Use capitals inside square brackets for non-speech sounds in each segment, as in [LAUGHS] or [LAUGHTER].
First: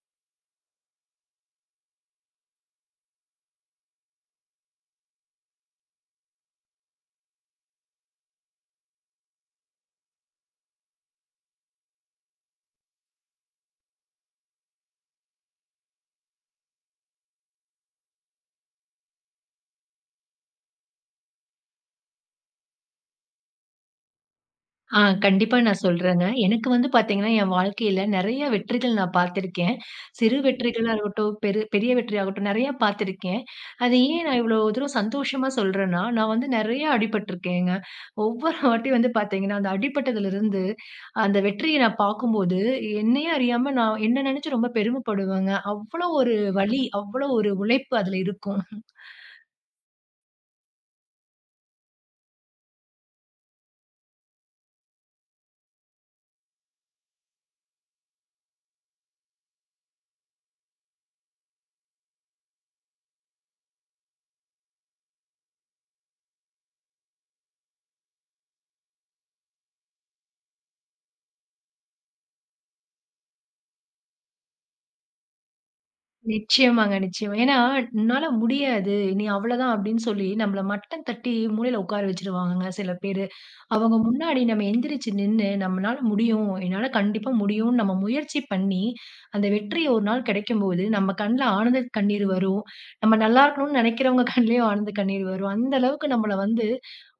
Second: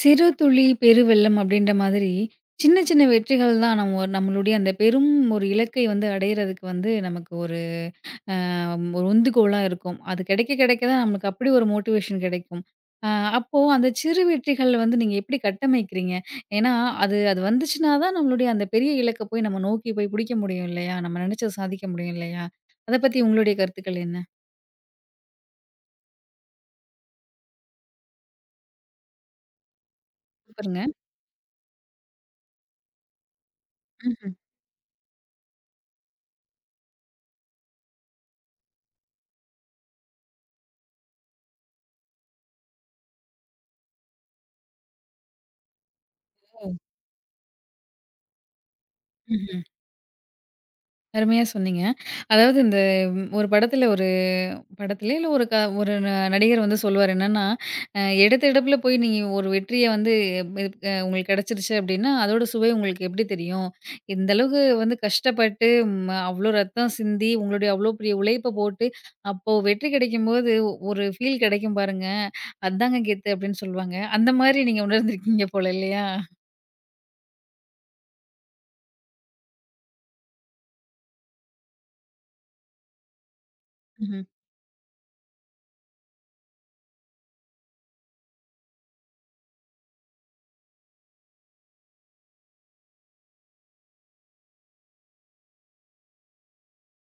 "சிறு துளி பெருவெள்ளம்" அப்படின்ற மாதிரி சின்ன சின்ன வெற்றிகள் தான் நம்மளுடைய அந்த பெரும் ஒரு இலக்கை வந்து அடையிறதுக்கு வந்து நமக்கு ஒரு ஒரு உந்துகோலா இருக்கும். அது கிடைக்க கிடைக்க தான் நமக்கு அப்படி ஒரு மோட்டிவேஷன் கிடைக்கும். அ அப்போ அந்த சிறு வெற்றிகள் வந்து நீங்க எப்படி கட்டமைக்கிறீங்க? ஏன்னா அது அது வந்துச்சுனா தான் நம்மளுடைய அந்த பெரிய இலக்க போய் நம்ம நோக்கி போய் பிடிக்க முடியும் இல்லையா? நம்ம நினைச்சத சாதிக்க முடியும் இல்லையா? அத பத்தி உங்களுடைய கருத்துக்கள் என்ன? ஆ கண்டிப்பா நான் சொல்றேங்க. எனக்கு வந்து பார்த்தீங்கன்னா, என் வாழ்க்கையில நெறைய வெற்றிகள் நான் பார்த்திருக்கேன். சிறு சூப்பருங்க. வெற்றிகளா இருக்கட்டும், பெரிய வெற்றியாகட்டும் நெறைய பார்த்திருக்கேன். அது ஏன் ம்ஹ்ம். நான் இவ்வளோ தூரம் சந்தோஷமா சொல்றேன்னா, நான் வந்து நெறைய அடிபட்டுருக்கேங்க. ஒவ்வொரு வாட்டி வந்து பார்த்தீங்கன்னா, அந்த அடிபட்டதுலருந்து அந்த வெற்றிய நான் பார்க்கும்போது, என்னையே அறியாம நான் என்ன நெனச்சு ரொம்ப பெருமைப்படுவேங்க. அவ்வளோ ஒரு ஓ! வலி, அவ்வளோ ஒரு உழைப்பு அதுல இருக்கும். ம்ஹ்ம். அருமையா சொன்னீங்க. அதாவது இந்த ஒரு படத்துல ஒரு படத்திலே இல்ல ஒரு ஒரு நடிகர் வந்து சொல்லுவாரு என்னன்னா, எடுத்த எடுப்புல போய் நீங்க ஒரு வெற்றிய வந்து இது உங்களுக்கு கிடைச்சிருச்சு அப்டின்னா, அதோட சுவை உங்களுக்கு எப்டி தெரியும்? இந்த அளவுக்கு வந்து கஷ்டப்பட்டு அவ்ளோ ரத்தம் சிந்தி, உங்களுடைய அவ்ளோ பெரிய உழைப்ப போட்டு, அப்போ வெற்றி கிடைக்கும்போது ஒரு ஃபீல் கிடைக்கும் பாருங்க. அதாங்க கெத்து அப்டின்னு சொல்லுவாங்க. அந்த மாரி நீங்க உணர்ந்திருக்கீங்க போல இல்லையா? நிச்சயமாங்க, நிச்சயமா. ஏன்னா, "உன்னால முடியாது. நீ அவ்வளதான்" அப்படின்னு சொல்லி நம்மள மட்டம் தட்டி மூலையில உட்கார வச்சுருவாங்கங்க சில பேர். அவங்க ம்ஹ்ம். முன்னாடி நம்ம எந்திரிச்சு நின்னு, நம்மளால முடியும். என்னால கண்டிப்பா முடியும்ன்னு நம்ம முயற்சி பண்ணி, அந்த வெற்றி ஒரு நாள் கிடைக்கும்போது, நம்ம கண்ல ஆனந்த கண்ணீர் வரும். நம்ம நல்லா இருக்கணும்னு நெனைக்கிறவங்க [LAUGHS] கண்லயும் ஆனந்த கண்ணீர் வரும். அந்த அளவுக்கு நம்மள வந்து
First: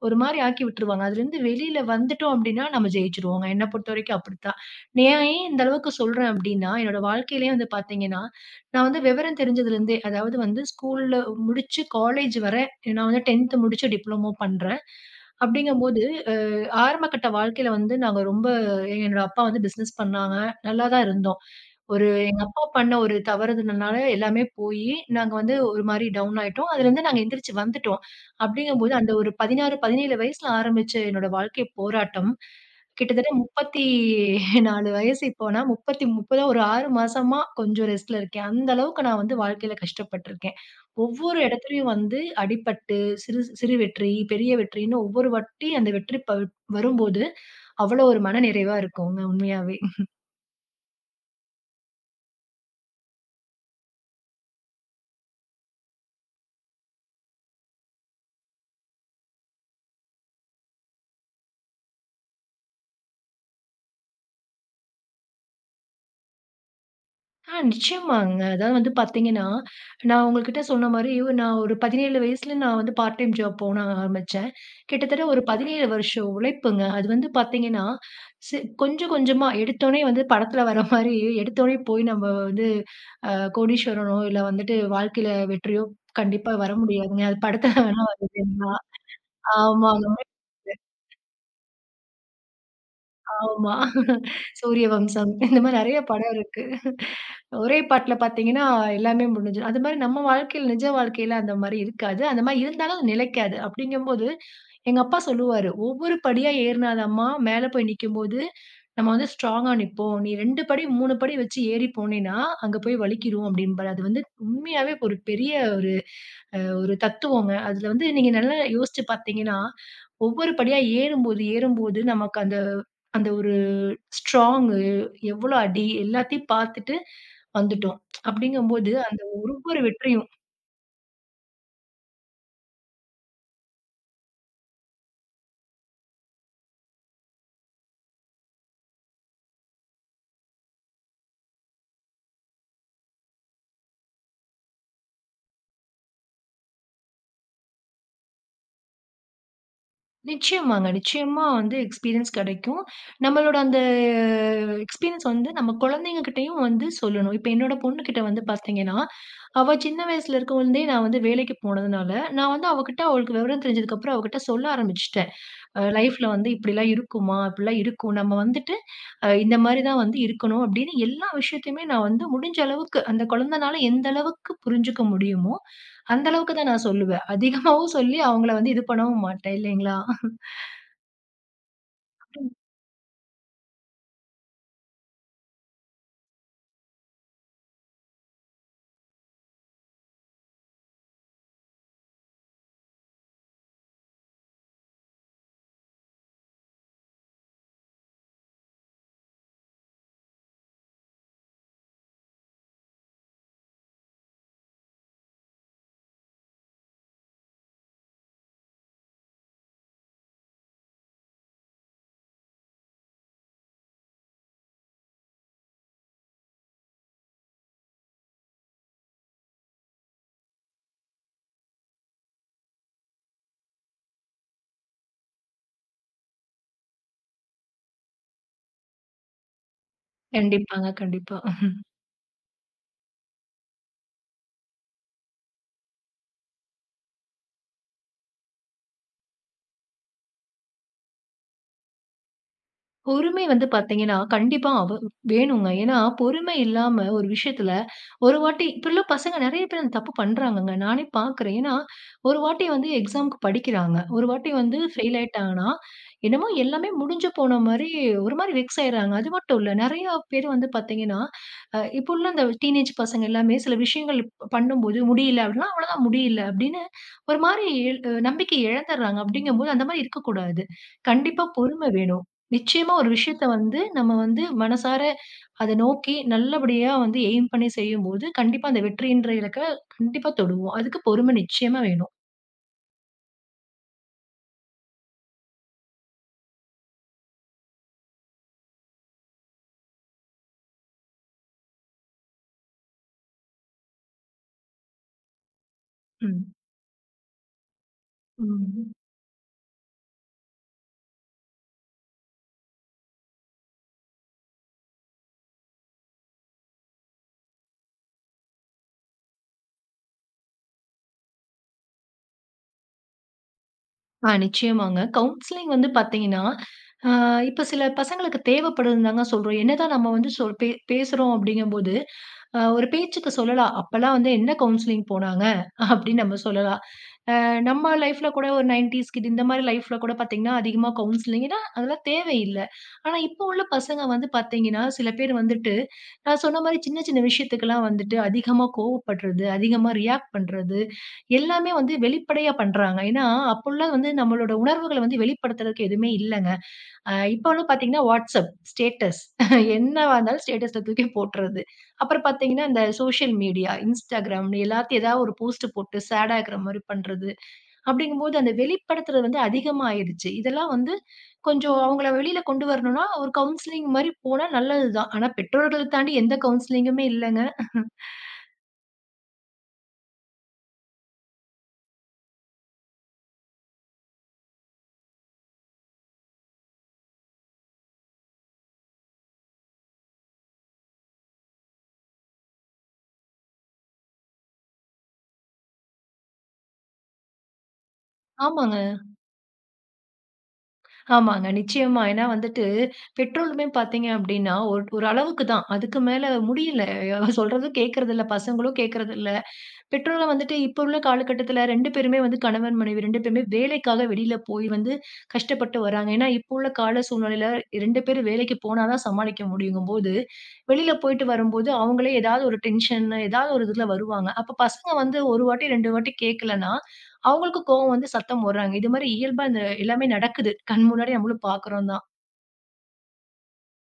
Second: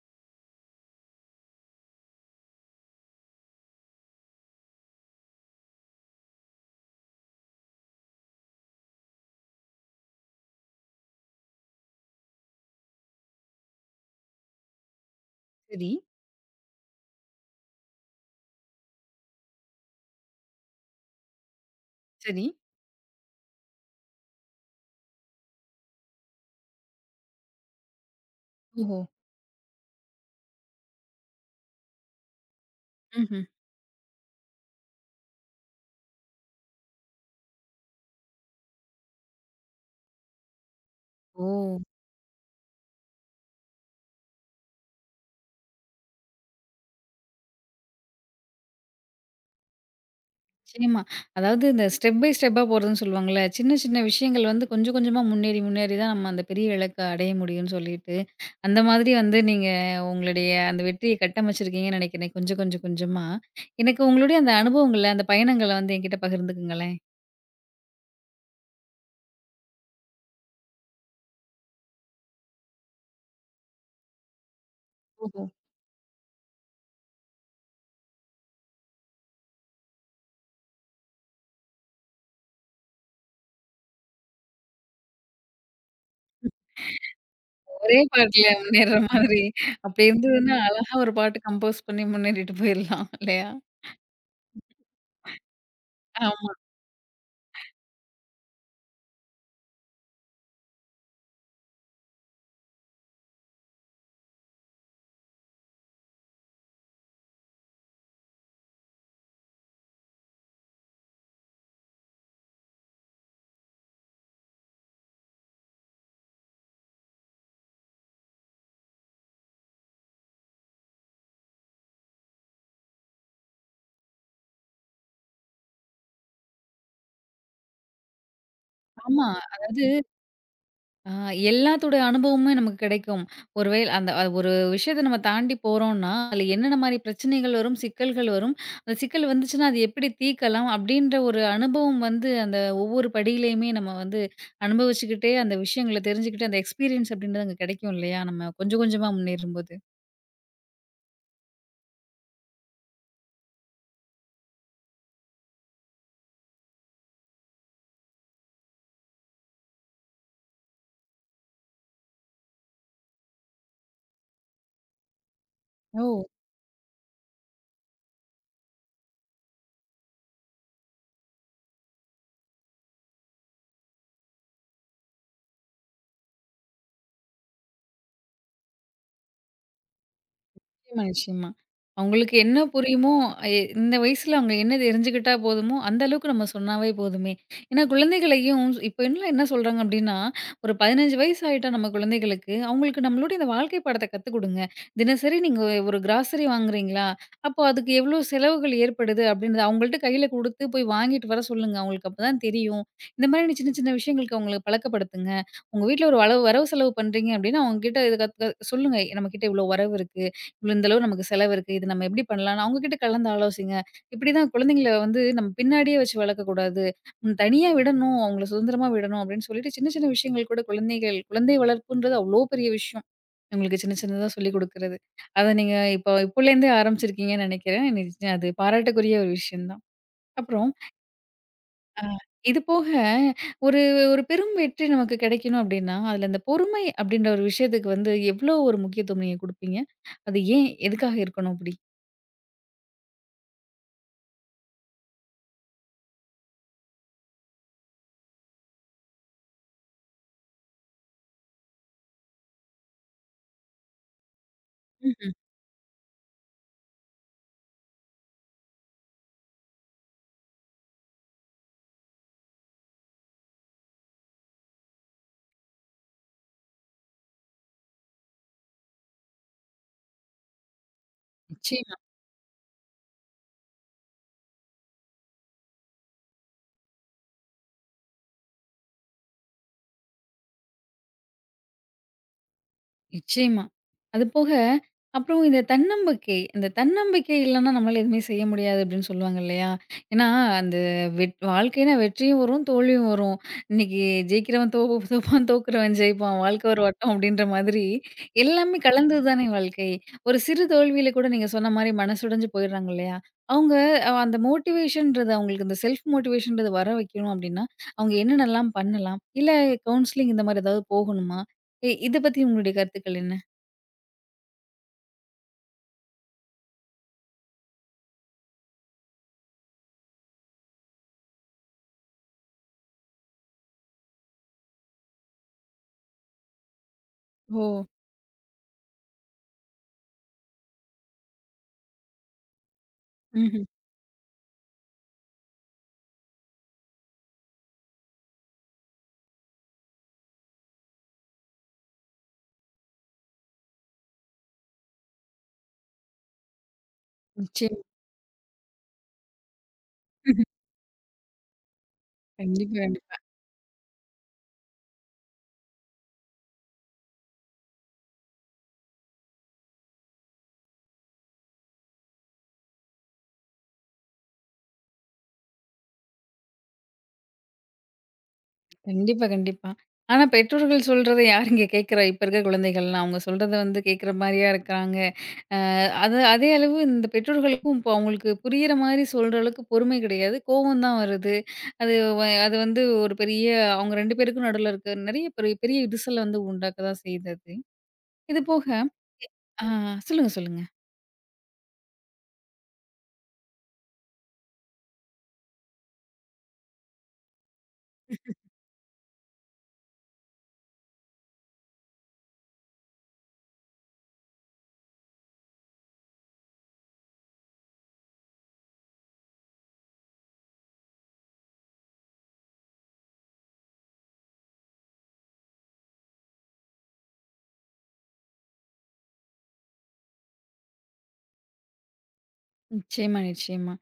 ஒரு மாரி ஆக்கி விட்டுருவாங்க. அதுலருந்து வெளியில வந்துட்டோம் அப்டின்னா, நம்ம ஜெயிச்சுருவோங்க. என்ன பொறுத்தவரைக்கும் அப்படித்தான். நான் ஏன் இந்த அளவுக்கு சொல்றேன் அப்டின்னா, என்னோட வாழ்க்கையிலயே வந்து பாத்தீங்கன்னா, நான் வந்து விவரம் தெரிஞ்சதுலருந்தே, அதாவது வந்து ஸ்கூல்ல முடிச்சு காலேஜ் வர நான் வந்து 10த் முடிச்சு டிப்ளமோ பண்றேன். சரி, அப்படிங்கும்போது ஆரம்ப கட்ட வாழ்க்கையில வந்து நாங்க ரொம்ப என்னோட அப்பா வந்து பிசினஸ் பண்ணாங்க. நல்லா தான் இருந்தோம். ஒரு எங்க சரி. அப்பா பண்ண ஒரு தவறுதுனால எல்லாமே போயி, நாங்க வந்து ஒரு மாரி டவுன் ஆயிட்டோம். அதுலருந்து நாங்க எந்திரிச்சு வந்துட்டோம். அப்படிங்கும்போது ஓஹோ! அந்த ஒரு 16, 17 வயசுல ஆரம்பிச்ச என்னோட வாழ்க்கை போராட்டம், கிட்டத்தட்ட ம்ஹ்ம். 34 வயசு இப்போனா 30, 30 ஒரு 6 மாசமா கொஞ்சம் ரெஸ்ட்ல இருக்கேன். அந்த அளவுக்கு நான் வந்து வாழ்க்கையில கஷ்டப்பட்டுருக்கேன். ஒவ்வொரு ஓ! இடத்துலயும் வந்து அடிபட்டு, சிறு சிறு வெற்றி, பெரிய வெற்றின்னு ஒவ்வொரு வாட்டி அந்த வெற்றி வரும்போது, அவ்வளோ ஒரு மனநிறைவா இருக்குங்க உண்மையாவே. நிச்சயமா. அதாவது இந்த ஸ்டெப் பை ஸ்டெப்பா போறதுன்னு சொல்லுவாங்கல்ல. சின்ன சின்ன விஷயங்கள் வந்து கொஞ்சம் கொஞ்சமா முன்னேறி முன்னேறி தான் நம்ம அந்த பெரிய இலக்க அடைய முடியும்னு சொல்லிட்டு, அந்த மாதிரி வந்து நீங்க உங்களுடைய அந்த வெற்றிய கட்டமைச்சிருக்கீங்கன்னு நினைக்கிறேன். கொஞ்சம் கொஞ்சம் கொஞ்சமா. எனக்கு உங்களுடைய அந்த அனுபவங்கள்ல, அந்த பயணங்கள வந்து என்கிட்ட பகிர்ந்துக்குங்களேன். ஆ நிச்சயமாங்க. அதாவது வந்து பார்த்தீங்கன்னா, நான் உங்ககிட்ட சொன்ன மாரி நான் ஒரு 17 வயசுல நான் வந்து பார்ட் டைம் ஜாப் போக நான் ஆரம்பிச்சேன். கிட்டத்தட்ட ஒரு ஓஹோ! 17 வருஷம் உழைப்புங்க. அது வந்து பார்த்தீங்கன்னா, சி கொஞ்சம் கொஞ்சமா எடுத்தோனே வந்து படத்துல வர மாரி எடுத்தோனே போய் நம்ம வந்து அ கோடீஸ்வரனோ இல்ல வந்துட்டு வாழ்க்கையில வெற்றியோ கண்டிப்பா வர முடியாதுங்க. அது படத்துல ஒரே வேணா பாட்டுல வருதுங்களா? முன்னேறுற மாதிரி. அப்படி ஆமாங்க. இருந்ததுன்னா, அழகா ஒரு பாட்டு கம்போஸ் பண்ணி முன்னேறிட்டு போயிரலாம் இல்லையா? ஆமா. சூரிய வம்சம் இந்த மாரி நெறைய படம் ஆமா. இருக்கு. ஒரே பாட்டுல பார்த்தீங்கன்னா, எல்லாமே முடிஞ்சிரும். அது மாரி நம்ம வாழ்க்கையில நிஜ வாழ்க்கையில அந்த மாரி இருக்காது. அந்த மாரி இருந்தாலும் அது நிலைக்காது. அப்படிங்கும்போது, எங்க அப்பா சொல்லுவாரு, "ஒவ்வொரு படியா ஏறினாதாம்மா மேல போய் நிக்கும்போது, நம்ம வந்து ஸ்ட்ராங்கா நிப்போம். நீ 2 படி, 3 படி வச்சு ஏறி போனேன்னா, அங்க போய் வலிக்கிரும்" அப்படிம்பாரு. அது வந்து உண்மையாவே ஒரு பெரிய ஒரு தத்துவங்க. அதுல வந்து நீங்க நல்லா யோசிச்சு பார்த்தீங்கன்னா, ஒவ்வொரு படியா ஏறும்போது, ஏறும்போது நமக்கு அந்த அந்த ஒரு ஸ்ட்ராங்கு எவ்வளோ அடி எல்லாத்தையும் பார்த்துட்டு வந்துட்டோம். அப்படிங்கும்போது, அந்த ஆமா. ஒரு ஒரு அதாவது வெற்றியும் ஆ எல்லாத்தோட அனுபவமுமே நமக்கு கிடைக்கும். ஒருவேள அந்த ஒரு விஷயத்த நம்ம தாண்டி போறோம்ன்னா, அதில என்னென்ன மாரி பிரச்சனைகள் வரும், சிக்கல்கள் வரும், அந்த சிக்கல் வந்துச்சுன்னா, அது எப்படி தீர்க்கலாம் அப்படின்ற ஒரு அனுபவம் வந்து அந்த ஒவ்வொரு படியிலயுமே நம்ம வந்து அனுபவிச்சுக்கிட்டே, அந்த விஷயங்கள தெரிஞ்சுக்கிட்டு, அந்த எக்ஸ்பீரியன்ஸ் அப்படின்றது அங்க கிடைக்கும் இல்லையா? நம்ம கொஞ்சம் கொஞ்சமா முன்னேறும்போது. நிச்சயமாங்க. நிச்சயமா வந்து எக்ஸ்பீரியன்ஸ் கிடைக்கும். நம்மளோட அந்த எக்ஸ்பீரியன்ஸ் வந்து நம்ம குழந்தைங்க கிட்டயும் வந்து சொல்லணும். இப்ப என்னோட பொண்ணுகிட்ட வந்து பார்த்தீங்கன்னா, அவ சின்ன வயசுல இருக்கும்பொழுதே நான் வந்து வேலைக்கு போனதுனால, நான் வந்து அவகிட்ட அவளுக்கு விவரம் தெரிஞ்சதுக்கப்புறம் அவகிட்ட சொல்ல ஆரம்பிச்சுட்டேன். ஓ லைஃப்ல வந்து இப்படிலாம் இருக்குமா? இப்படிலாம் இருக்கும். நம்ம வந்துட்டு இந்த மாரி தான் வந்து இருக்கணும் அப்படின்னு எல்லா விஷயத்தையுமே நான் வந்து முடிஞ்ச அளவுக்கு அந்த குழந்தனால எந்த அளவுக்கு புரிஞ்சுக்க முடியுமோ, அந்த அளவுக்கு தான் நான் சொல்லுவேன். அதிகமாவும் சொல்லி அவங்கள வந்து இது பண்ணவும் மாட்டேன் இல்லைங்களா? நிச்சயமா, நிச்சயமா. அவங்களுக்கு என்ன புரியுமோ, எ இந்த வயசுல அவங்க என்ன தெரிஞ்சுக்கிட்டா போதுமோ, அந்த அளவுக்கு நம்ம சொன்னாவே போதுமே. ஏன்னா குழந்தைகளையும் இப்ப இன்னும் என்ன சொல்றாங்க அப்டின்னா, ஒரு 15 வயசு ஆயிட்டா நம்ம குழந்தைகளுக்கு, அவங்களுக்கு நம்மளுடைய இந்த வாழ்க்கை பாடத்த கத்துக் குடுங்க. தினசரி நீங்க ஒரு கிராசரி வாங்குறீங்களா? அப்போ அதுக்கு எவ்ளோ செலவுகள் ஏற்படுது அப்டின்றத அவங்கள்ட்ட கையில குடுத்து போய் வாங்கிட்டு வர சொல்லுங்க. அவங்களுக்கு அப்பதான் தெரியும். இந்த மாரி சின்ன சின்ன விஷயங்களுக்கு அவங்கள பழக்கப்படுத்துங்க. உங்க வீட்ல ஒரு அளவு வரவு செலவு பண்றீங்க அப்டின்னா, அவங்க கிட்ட இத சொல்லுங்க. நம்மகிட்ட இவ்ளோ வரவு இருக்கு. இவ்வளோ இந்த அளவு நமக்கு செலவு இருக்கு. இது நம்ம எப்படி பண்ணலாம்ன்னு அவங்ககிட்ட கலந்து ஆலோசிங்க. இப்படிதான் குழந்தைங்கள வந்து நம்ம பின்னாடியே வச்சு வளர்க்கக்கூடாது. தனியா விடணும். அவங்கள சுதந்திரமா விடணும் அப்படின்னு சொல்லிட்டு சின்ன சின்ன விஷயங்கள் கூட குழந்தை வளர்ப்புன்றது அவ்ளோ பெரிய விஷயம். உங்களுக்கு சின்ன சின்னதா சொல்லிக் குடுக்குறது. அத நீங்க இப்போ இப்போலேருந்தே ஆரம்பிச்சிருக்கீங்கன்னு நெனைக்கிறேன். நிச்சயம் அது பாராட்டுக்குரிய ஒரு விஷயம் தான். அப்புறம் கண்டிப்பாங்க, கண்டிப்பா. இது போக ஒரு ஒரு பெரும் வெற்றி நமக்கு கிடைக்கணும் அப்படின்னா, அதுல அந்த பொறுமை அப்படின்ற ஒரு விஷயத்துக்கு வந்து எவ்வளோ ஒரு முக்கியத்துவம் நீங்க குடுப்பீங்க? அது ஏன்? எதுக்காக இருக்கணும் அப்படி? பொறுமை வந்து பார்த்தீங்கன்னா, கண்டிப்பா அவ வேணுங்க. ஏன்னா பொறுமை இல்லாம ஒரு விஷயத்துல ஒரு வாட்டி இப்படிலாம் பசங்க நெறைய பேர் அந்த தப்பு பண்றாங்கங்க. நானே பார்க்குறேன். ஏன்னா, ஒரு வாட்டி வந்து எக்ஸாம்க்கு படிக்கிறாங்க. ஒரு வாட்டி வந்து ஃபெயில் ஆயிட்டாங்கன்னா, என்னமோ எல்லாமே முடிஞ்சு போன மாரி ஒரு மாரி வெக்ஸ் ஆயிடுறாங்க. அது மட்டும் இல்ல. நெறையா பேர் வந்து பார்த்தீங்கன்னா, இப்போ உள்ள இந்த டீனேஜ் பசங்க எல்லாமே சில விஷயங்கள் பண்ணும்போது முடியல அப்படின்னா, அவ்வளோதான் முடியல அப்படின்னு ஒரு மாரி இல் அ நம்பிக்கை இழந்துடுறாங்க. அப்படிங்கும்போது அந்த மாரி இருக்கக்கூடாது. கண்டிப்பா பொறுமை நிச்சயமா, வேணும். நிச்சயமா ஒரு விஷயத்த வந்து நம்ம வந்து மனசார அத நோக்கி நல்லபடியா வந்து எய்ம் பண்ணி செய்யும்போது, கண்டிப்பா அந்த வெற்றின்ற இலக்க கண்டிப்பா தொடுவோம். அதுக்கு பொறுமை நிச்சயமா வேணும். நிச்சயமா. அதுபோக, அப்புறம் இந்த தன்னம்பிக்கை. இந்த தன்னம்பிக்கை இல்லன்னா நம்மளால எதுவுமே செய்ய முடியாது அப்படின்னு சொல்லுவாங்க இல்லையா? ஏன்னா, அந்த வாழ்க்கைன்னா வெற்றியும் வரும், தோல்வியும் வரும். இன்னைக்கு ஜெயிக்கிறவன் தோப்பான், தோக்குறவன் ஜெயிப்பான். ம். வாழ்க்கை ஒரு வட்டம் அப்படின்ற மாதிரி எல்லாமே ம். கலந்தது தானே வாழ்க்கை. ஒரு சிறு தோல்வியில கூட நீங்க சொன்ன மாரி மனசுடைஞ்சு போயிடுறாங்க இல்லையா? அவங்க அந்த மோட்டிவேஷன்றது அவங்களுக்கு இந்த செல்ஃப் மோட்டிவேஷன்றது வர வைக்கணும் அப்படின்னா, அவங்க என்னென்னலாம் பண்ணலாம்? இல்ல கவுன்சிலிங் இந்த மாரி ஏதாவது போகணுமா? இத பத்தி உங்களுடைய கருத்துக்கள் என்ன? ஆ நிச்சயமாங்க. கவுன்சிலிங் வந்து பார்த்தீங்கன்னா, ஆ இப்ப சில பசங்களுக்கு தேவைப்படுதுன்னு தாங்க சொல்றோம். என்னதான் நம்ம வந்து சொல் பே பேசுறோம் அப்படிங்கும்போது, ஒரு பேச்சுக்கு சொல்லலாம். அப்பலாம் வந்து என்ன கவுன்சிலிங் போனாங்க அப்படின்னு நம்ம சொல்லலாம். ஓ! நம்ம லைஃப்ல கூட ஒரு 90ஸ் கிட் இந்த மாரி லைஃப்ல கூட பார்த்தீங்கன்னா, அதிகமா கவுன்சிலிங் ஏன்னா, அதெல்லாம் தேவையில்ல. ஆனா, இப்போ உள்ள ம்ஹ்ம். பசங்க வந்து பார்த்தீங்கன்னா, சில பேர் வந்துட்டு, நான் சொன்ன மாரி சின்ன சின்ன விஷயத்துக்கெல்லாம் வந்துட்டு அதிகமா கோவப்படுறது, அதிகமா ரியாக்ட் பண்றது, எல்லாமே வந்து வெளிப்படையா பண்றாங்க. ஏன்னா, அப்போலாம் வந்து நம்மளோட உணர்வுகள வந்து வெளிப்படுத்துறதுக்கு எதுவுமே இல்லங்க. இப்போ வந்து நிச்சயமா. பார்த்தீங்கன்னா, WhatsApp, ஸ்டேட்டஸ் என்னவா [LAUGHS] இருந்தாலும் ம்ஹ்ம். ஸ்டேட்டஸ்ல தூக்கி போட்டுறது. அப்புறம் பார்த்தீங்கன்னா, கண்டிப்பா, இந்த கண்டிப்பா. சோஷியல் மீடியா, Instagram எல்லாத்தையும் ஏதாவது ஒரு போஸ்ட் போட்டு சேடா இருக்கிற மாரி பண்றது. அப்படிங்கும்போது அந்த வெளிப்படுத்துறது வந்து அதிகமாயிடுச்சு. இதெல்லாம் வந்து கொஞ்சம் அவங்கள வெளியில கொண்டு வரணும்னா, ஒரு கவுன்சிலிங் மாரி போனா நல்லது தான். ஆனா பெற்றோர்கள தாண்டி எந்த கவுன்சிலிங்குமே இல்லங்க. கண்டிப்பா, கண்டிப்பா. ஆனா, பெற்றோர்கள் சொல்றத யாருங்க கேட்கிறா? இப்ப இருக்கிற குழந்தைகள்லாம். அவங்க சொல்றத வந்து கேட்கிற மாரியா இருக்கிறாங்க. அது அதே அளவு இந்த பெற்றோர்களுக்கும் இப்போ அவங்களுக்கு புரியிற மாரி சொல்ற அளவுக்கு பொறுமை கிடையாது. கோவம் தான் வருது. அது அது வந்து ஒரு பெரிய அவங்க 2 பேருக்கும் நடுவுல இருக்க நெறைய பெரிய பெரிய விரிசல வந்து உண்டாக்க தான் செய்யுது அது. இது போக ஆமாங்க, ஆ சொல்லுங்க, சொல்லுங்க. ஆமாங்க. நிச்சயமா. ஏன்னா வந்துட்டு பெற்றோருமே பார்த்தீங்க அப்படின்னா, ஒரு ஒரு அளவுக்கு தான். அதுக்கு மேல முடியல. சொல்றதும் கேட்கறதில்ல. பசங்களும் கேட்கறதில்ல. பெற்றோர்கள வந்துட்டு இப்ப உள்ள காலகட்டத்துல 2 பேருமே வந்து கணவன், மனைவி 2 பேருமே வேலைக்காக வெளியில போய் வந்து கஷ்டப்பட்டு வராங்க. ஏன்னா, இப்ப உள்ள கால சூழ்நிலையில 2 பேரும் வேலைக்கு போனா தான் சமாளிக்க முடியுங்கும்போது, வெளியில போயிட்டு வரும்போது அவங்களே ஏதாவது ஒரு டென்ஷன், ஏதாவது ஒரு இதுல வருவாங்க. அப்ப பசங்க வந்து 1 வாட்டி, 2 வாட்டி கேட்கலன்னா, அவங்களுக்கு கோவம் வந்து சத்தம் போடுறாங்க. இது மாரி இயல்பா இந்த எல்லாமே நடக்குது. கண் முன்னாடி நம்மளும் பார்க்குறோம் தான். நிச்சயமா, நிச்சயமா.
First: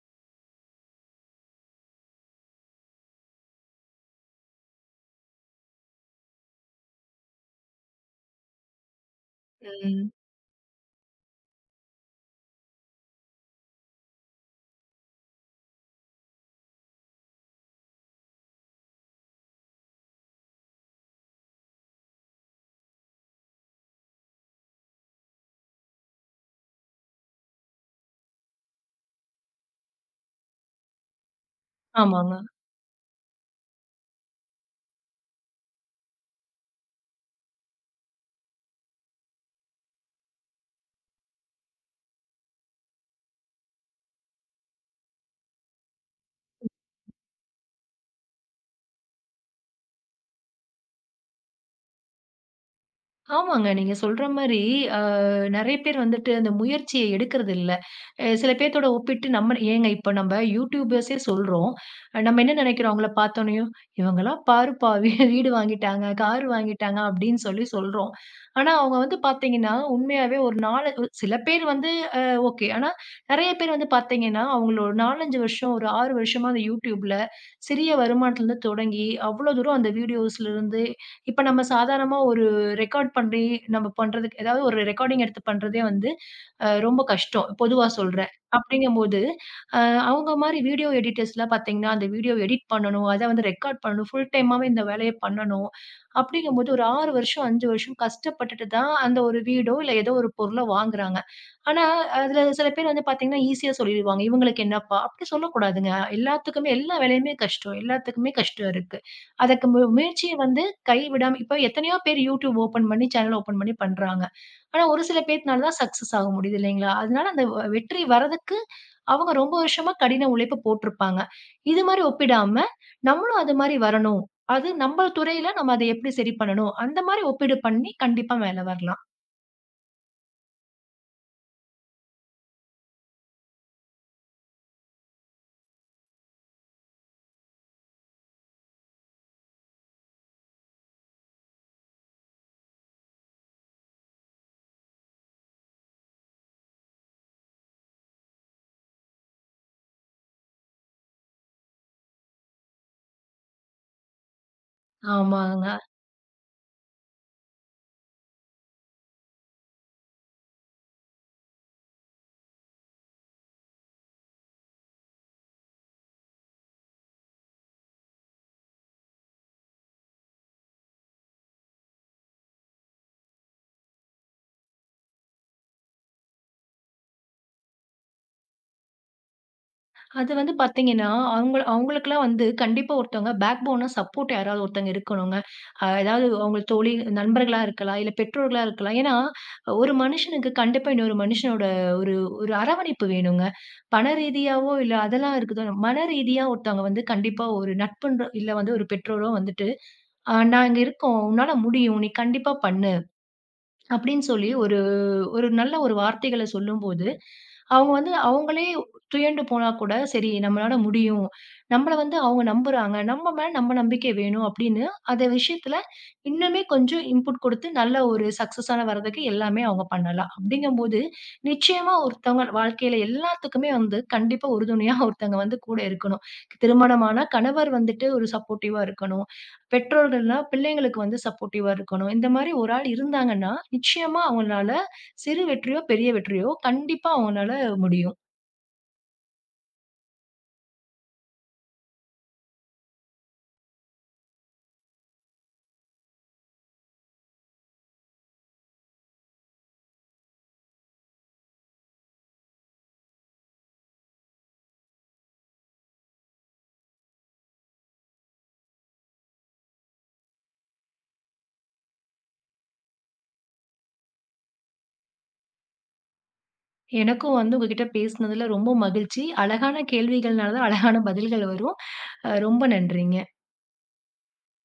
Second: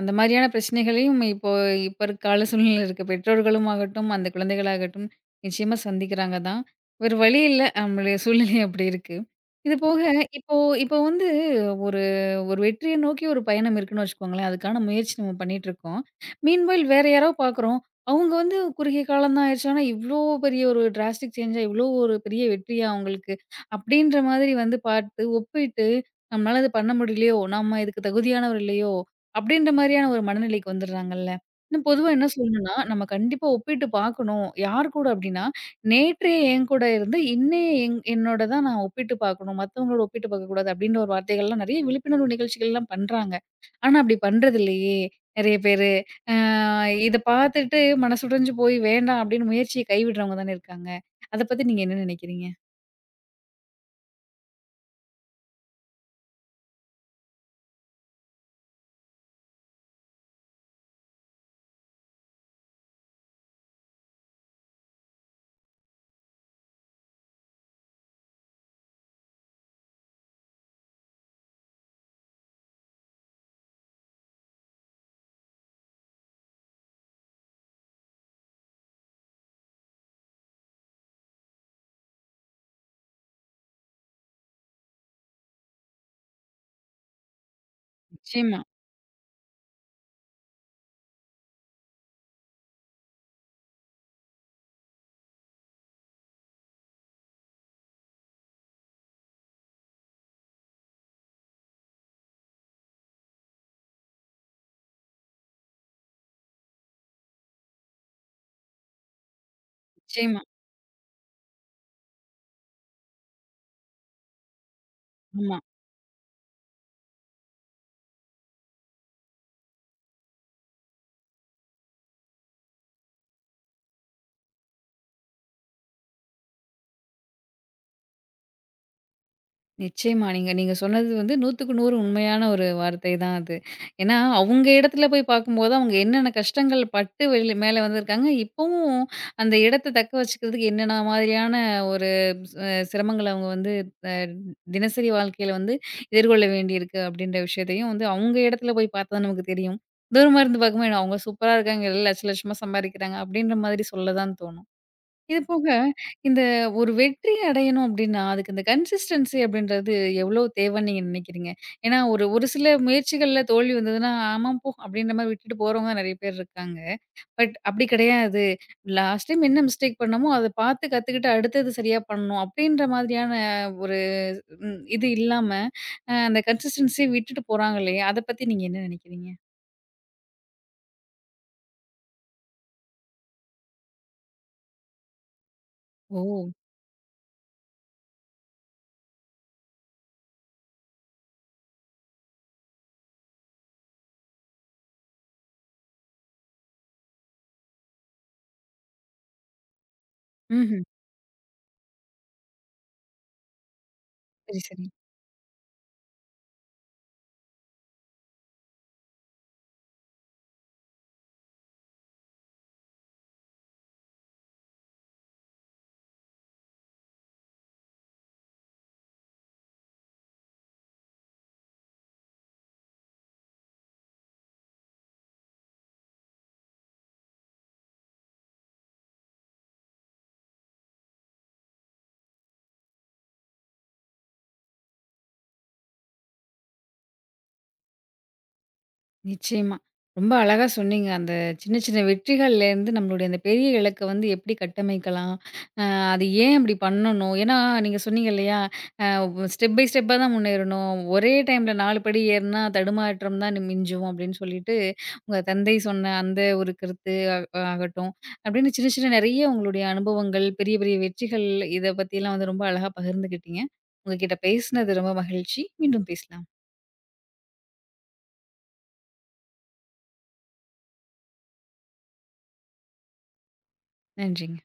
அந்த மாதிரியான பிரச்சனைகளையும் இப்போ இப்ப இருக்க கால சூழ்நிலையில இருக்க பெற்றோர்களும் ஆகட்டும், அந்த குழந்தைகளாகட்டும் நிச்சயமா சந்திக்கிறாங்க தான். வேற வழி இல்ல. நம்மளுடைய சூழ்நிலை அப்படி இருக்கு. இது போக ம். இப்போ இப்போ வந்து ஒரு ஒரு வெற்றிய நோக்கி ஒரு பயணம் இருக்குன்னு வச்சுக்கோங்களேன். அதுக்கான முயற்சி நம்ம பண்ணிட்டுருக்கோம். மீன்வைல் வேற யாரோ பார்க்குறோம். அவங்க வந்து குறுகிய காலம் தான் ஆயிருச்சு. ஆனா இவ்ளோ பெரிய ஒரு டிராஸ்டிக் சேஞ்சா, இவ்ளோ ஒரு பெரிய வெற்றியா அவங்களுக்கு அப்படின்ற மாதிரி வந்து பார்த்து ஒப்பிட்டு நம்மளால அது பண்ண முடியலையோ! நம்ம இதுக்கு தகுதியானவர் இல்லையோ! அப்படின்ற மாரியான ஒரு மனநிலைக்கு வந்துடுறாங்கல்ல. இன்னும் பொதுவா என்ன ஆமாங்க. சொல்லணும்னா, நம்ம கண்டிப்பா ஒப்பிட்டு பார்க்கணும். யார் கூட அப்படின்னா, நேற்றே என் கூட இருந்து, இன்னைய என்னோட தான் நான் ஒப்பிட்டு பார்க்கணும். மத்தவங்களோட ஒப்பிட்டு பார்க்கக்கூடாது அப்படின்ற ஒரு வார்த்தைகள்லாம் நெறைய விழிப்புணர்வு நிகழ்ச்சிகள்லாம் பண்றாங்க. ஆனா அப்படி பண்றதில்லையே நெறைய பேரு. அ இத பார்த்துட்டு மனசுடைஞ்சு போய் வேண்டாம் அப்படின்னு முயற்சிய கைவிடுறவங்க தானே இருக்காங்க. அத பத்தி நீங்க என்ன நினைக்கிறீங்க? ஆமாங்க. நீங்க சொல்ற மாரி, அ நெறைய பேர் வந்துட்டு அந்த முயற்சிய எடுக்கறதில்ல. சில பேத்தோட ஒப்பிட்டு நம்ம ஏங்க இப்ப நம்ப யூடியூபர்ஸே சொல்றோம். நம்ம என்ன நெனைக்கிறோம் அவங்கள பார்த்தோனயும், "இவங்கலாம் பாருப்பா [LAUGHS] வீடு வாங்கிட்டாங்க, கார் வாங்கிட்டாங்க" அப்படின்னு சொல்லி சொல்றோம். ஆனா அவங்க வந்து பார்த்தீங்கன்னா, உண்மையாவே ஒரு நாலு ஒரு சில பேர் வந்து அ ஓகே. ஆனா நெறைய பேர் வந்து பார்த்தீங்கன்னா, அவங்கள ஒரு 4, 5 வருஷம், ஒரு 6 வருஷமா அந்த யூடியூப்ல சிறிய வருமானத்துலருந்து தொடங்கி, அவ்ளோ தூரம் அந்த வீடியோஸ்லருந்து இப்ப நம்ம சாதாரணமா ஒரு ரெக்கார்ட் பண்ணி நம்ம பண்றதுக்கு ஏதாவது ஒரு ரெக்கார்டிங் எடுத்து பண்றதே வந்து ரொம்ப கஷ்டம். பொதுவா சொல்றேன். நிச்சயமா, அப்படிங்கும்போது, அ அவங்க மாரி வீடியோ எடிட்டர்ஸ்லாம் பார்த்தீங்கன்னா, அந்த வீடியோ எடிட் பண்ணணும். அத வந்து ரெக்கார்ட் பண்ணணும். ஃபுல் டைமாவே இந்த வேலைய பண்ணணும். அப்படிங்கும்போது ஒரு 6 வருஷம், 5 வருஷம் கஷ்டப்பட்டுட்டு தான் அந்த ஒரு வீடோ, இல்ல ஏதோ ஒரு பொருளோ வாங்குறாங்க. ஆனா, அதுல சில பேர் வந்து பார்த்தீங்கன்னா, ஈஸியா சொல்லிருவாங்க. இவங்களுக்கு என்னப்பா? அப்படி சொல்லக்கூடாதுங்க. எல்லாத்துக்குமே எல்லா வேலையுமே கஷ்டம். எல்லாத்துக்குமே கஷ்டம் இருக்கு. அதற்கு முயற்சிய நிச்சயமா. வந்து கை விடாம இப்ப எத்தனையோ பேர் யூடியூப் ஓப்பன் பண்ணி, சேனல் ஓப்பன் பண்ணி பண்றாங்க. ஆனா ஒரு சில ஆமா. பேத்துனால தான் சக்சஸ் ஆக முடியுது இல்லைங்களா? அதனால அந்த வெற்றி வரதுக்கு அவங்க ரொம்ப வருஷமா கடின உழைப்பு போட்டிருப்பாங்க. இது மாரி ஒப்பிடாம, நம்மளும் அது மாரி வரணும். அது நம்ம துறையில நம்ம அத எப்படி சரி பண்ணணும்? அந்த மாரி ஒப்பீடு பண்ணி கண்டிப்பா மேல வரலாம். நிச்சயமா. நீங்க நீங்க சொன்னது வந்து 100க்கு 100 உண்மையான ஒரு வார்த்தை தான் அது. ஏன்னா, அவங்க இடத்துல போய் பார்க்கும்போது, அவங்க என்னென்ன கஷ்டங்கள் பட்டு வெளி மேல வந்திருக்காங்க. இப்பவும் அந்த இடத்த தக்க வச்சுக்கிறதுக்கு என்னென்ன மாதிரியான ஒரு சிரமங்கள அவங்க வந்து அ தினசரி வாழ்க்கையில வந்து எதிர்கொள்ள வேண்டியிருக்கு அப்படின்ற விஷயத்தையும் வந்து அவங்க இடத்துல போய் பார்த்தா தான் நமக்கு தெரியும். தூரமா இருந்து பார்க்கும்போது, அவங்க சூப்பரா இருக்காங்க. எல்லாம் லட்ச லட்சமா சம்பாதிக்கிறாங்க அப்படின்ற மாதிரி சொல்ல தான் தோணும். இது போக, ஆமாங்க. இந்த ஒரு வெற்றி அடையணும் அப்டின்னா, அதுக்கு இந்த கன்சிஸ்டன்சி அப்டின்றது எவ்ளோ தேவைன்னு நீங்க நினைக்கிறீங்க? ஏன்னா, ஒரு ஒரு சில முயற்சிகள்ல தோல்வி வந்ததுன்னா, ஆமா போ! அப்டின்ற மாரி விட்டுட்டு போறவங்க நெறைய பேர் இருக்காங்க. பட் அப்டி கிடையாது. லாஸ்ட் டைம் என்ன மிஸ்டேக் பண்ணோமோ, அத பார்த்து கத்துக்கிட்டு அடுத்தது சரியா பண்ணணும். அப்டின்ற மாதிரியான ஒரு இது இல்லாம, அந்த கன்சிஸ்டன்சி விட்டுட்டு போறாங்க இல்லையா? அத பத்தி நீங்க என்ன நினைக்கிறீங்க? அது வந்து பார்த்தீங்கன்னா, அவுங்களுக்கெல்லாம் வந்து கண்டிப்பா ஒருத்தவங்க பேக் போனா சப்போர்ட் யாராவது ஒருத்தவங்க இருக்கணுங்க. ஓ! ஏதாவது அவுங்க தோழி, நண்பர்களா இருக்கலாம், இல்ல பெற்றோர்களா இருக்கலாம். ஏன்னா, ஒரு மனுஷனுக்கு கண்டிப்பா இன்னொரு மனுஷனோட ஒரு ஒரு அரவணைப்பு வேணுங்க. பண ரீதியாவோ, இல்ல அதெல்லாம் இருக்குது. மன ரீதியா ஒருத்தவங்க வந்து கண்டிப்பா ஒரு நட்புன்ற இல்ல வந்து ஒரு பெற்றோரோ வந்துட்டு, நாங்க ம்ஹ்ம். இருக்கோம். உன்னால முடியும். நீ கண்டிப்பா பண்ணு." அப்படின்னு சொல்லி சரி, ஒரு சரி. ஒரு நல்ல ஒரு வார்த்தைகள சொல்லும்போது, அவங்க வந்து அவங்களே துயண்டு போனா கூட, சரி நம்மளால முடியும். நம்மள வந்து அவங்க நம்புறாங்க. நம்ம மேல நம்ம நம்பிக்கை வேணும் அப்படின்னு, அந்த விஷயத்துல இன்னுமே கொஞ்சம் இன்புட் குடுத்து நல்ல ஒரு சக்சஸான வர்றதுக்கு எல்லாமே அவங்க பண்ணலாம். அப்படிங்கும்போது, நிச்சயமா ஒருத்தவங்க வாழ்க்கையில எல்லாத்துக்குமே வந்து கண்டிப்பா உறுதுணையா [LAUGHS] ஒருத்தவங்க வந்து கூட இருக்கணும். திருமணமானா கணவர் வந்துட்டு ஒரு சப்போர்ட்டிவா இருக்கணும். பெற்றோர்கள்னா பிள்ளைங்களுக்கு வந்து சப்போர்ட்டிவா இருக்கணும். இந்த மாரி ஒரு ஆள் இருந்தாங்கன்னா, நிச்சயமா அவங்களால சிறு வெற்றியோ, பெரிய வெற்றியோ, கண்டிப்பா அவங்கனால முடியும். நிச்சயமா. ரொம்ப அழகா சொன்னீங்க. அந்த சின்ன சின்ன வெற்றிகள்லேருந்து நம்மளுடைய அந்த பெரிய இலக்க வந்து எப்படி கட்டமைக்கலாம்? அ அது ஏன் அப்படி பண்ணணும்? ஏன்னா நீங்க சொன்னீங்க இல்லையா? ஸ்டெப் பை ஸ்டெப்பா தான் முன்னேறணும். ஒரே டைம்ல 4 படி ஏறுனா தடுமாற்றம் தான் மிஞ்சும் அப்படின்னு சொல்லிட்டு, உங்க தந்தை சொன்ன அந்த ஒரு கருத்து ஆகட்டும். அப்படின்னு சின்ன சின்ன நெறைய உங்களுடைய அனுபவங்கள், பெரிய பெரிய வெற்றிகள் இத பத்திலாம் வந்து ரொம்ப அழகா பகிர்ந்துக்கிட்டீங்க. உங்ககிட்ட பேசினது ரொம்ப மகிழ்ச்சி. மீண்டும் பேசலாம். எனக்கும் வந்து உங்ககிட்ட பேசினதுல ரொம்ப மகிழ்ச்சி. அழகான கேள்விகள்னால தான் அழகான பதில்கள் வரும். ரொம்ப நன்றிங்க. நன்றிங்க.